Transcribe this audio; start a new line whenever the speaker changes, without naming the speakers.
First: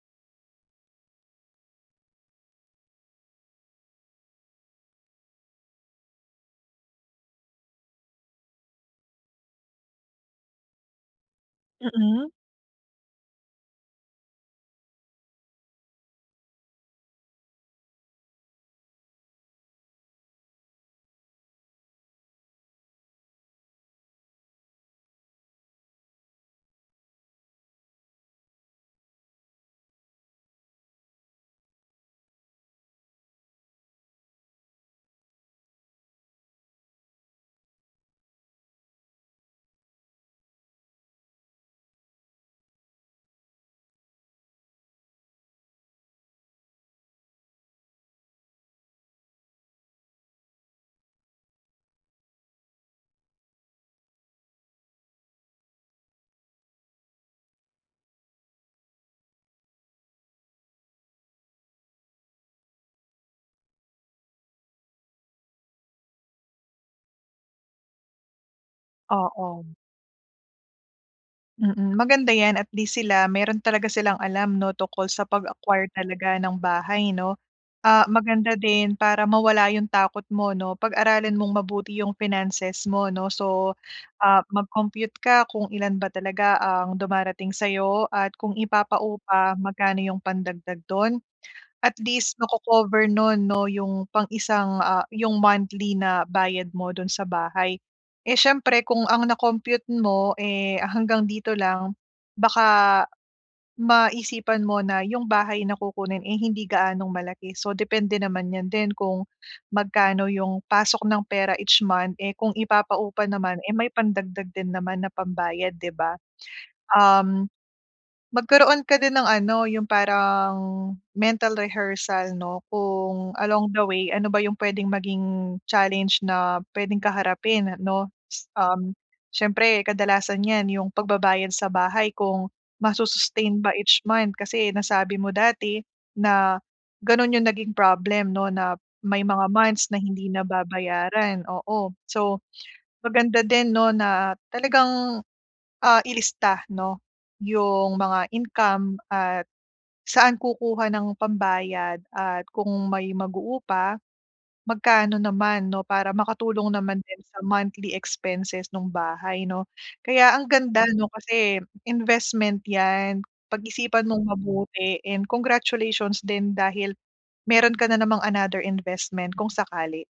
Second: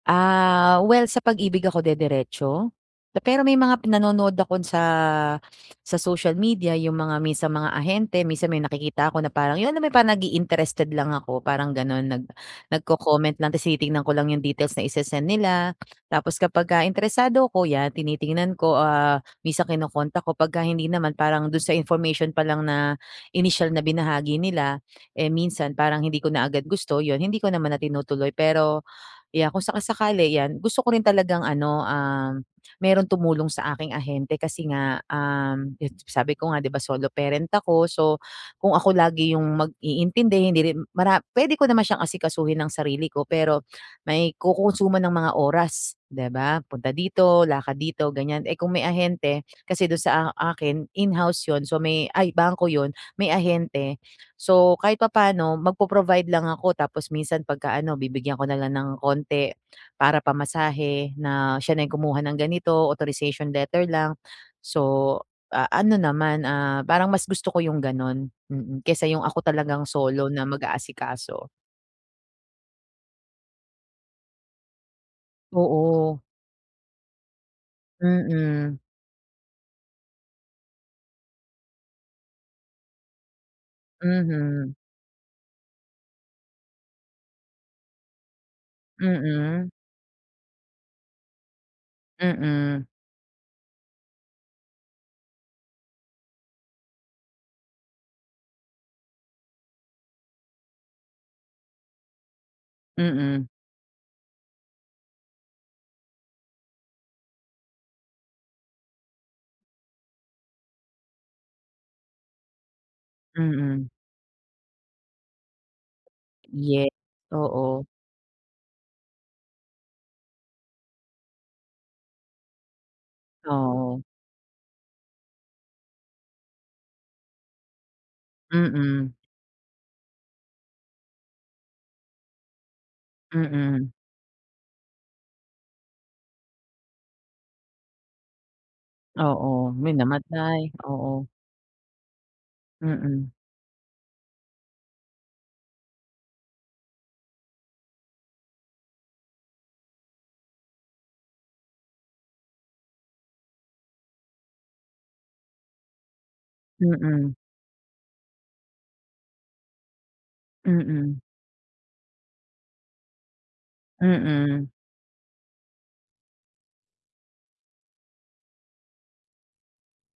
Ah, well, sa Pag-Ibig ako dederetso. Pero may mga pinanonood ako sa sa social media, yung mga minsan mga ahente, minsan may nakikita ako na parang, yung alam mo parang nag-i-interested lang ako, parang gano'n, nag
Mm.
nagko-comment lang ta's tinitingnan ko lang yung details na isesend nila. Tapos kapagka interesado ako, 'yan tinitingnan ko, ah, minsan kino-contact ko. Pagka hindi naman, parang do'n sa information pa lang na inisyal na binahagi nila, eh, minsan parang hindi ko na agad gusto 'yon, hindi ko naman na tinutuloy. Pero, yeah, kung saka-sakali, 'yan, gusto ko rin talagang ano, um, mayro'ng tumulong sa aking ahente. Kasi nga, um, 'yon, sa sabi ko nga, 'di ba solo parent ako. So, kung ako lagi yung mag-iintindi, hindi rin mara puwede ko naman siyang asikasuhin nang sarili ko. Pero may kokonsumo ng mga oras, 'di ba? Punta dito, lakad dito, ganiyan. Eh, kung may ahente, kasi do'n sa a akin, in-house 'yon, so may ay, bangko 'yon, may ahente. So, kahit papaano magpo-provide lang ako tapos minsan 'pagka ano, bibigyan ko na lang ng konti para pamasahe, na siya na yung kumuha ng ganito, authorization letter lang. So, ah, ano naman, ah, parang mas gusto ko yung gano'n, mm, kaysa yung ako
Oo.
talagang solo na mag-aasikaso.
Mm, maganda 'yan, at least sila, mayro'n talaga silang alam 'no, tungkol sa pag-acquire
Oo.
talaga ng bahay 'no. Ah, maganda
Mm.
din para mawala yung takot mo 'no. Pag-aralan mong mabuti yung finances mo, 'no. So, ah,
Mhm.
mag-compute ka kung ilan ba talaga ang dumarating sa'yo, at kung ipapaupa,
Mm.
magkano yung pandagdag do'n? At least,
Mm.
mako-cover no'n 'no, yung pang isang, ah, yung monthly na bayad mo do'n sa bahay. Eh, siyempre kung ang na-compute mo, eh, hanggang dito lang, baka
Mm.
maisipan mo na yung bahay na kukunin ay hindi gaanong malaki. So, depende naman 'yan din, kung magkano yung pasok ng pera each month. Eh, kung ipapaupa naman, eh,
Mm.
may pandagdag din naman na pambayad, 'di ba?
Ye
Um,
oo.
magkaroon ka din ng ano, yung parang mental rehearsal 'no, kung along the
Oo.
way ano ba yung puwedeng maging challenge na puwedeng kaharapin 'no. Um,
Mm.
siyempre kadalasan niyan, yung pagbabayad sa bahay, kung masu-sustain ba
Mm.
each month? Kasi nasabi mo dati na gano'n yung naging problem 'no, na may mga
Oo.
months
May
na hindi
namatay, oo.
nababayaran, oo. So,
Mm.
maganda din 'no, na talagang, ah, ilista 'no, yung mga income at saan kukuha ng pambayad at kung may mag-uupa, magkano naman 'no, para makatulong naman din
Mm.
sa monthly expenses nung bahay 'no? Kaya ang ganda 'no,
Mm.
kasi investment 'yan. Pag-isipan mong
Mm.
mabuti and congratulations din dahil meron ka na namang another investment kung sakali.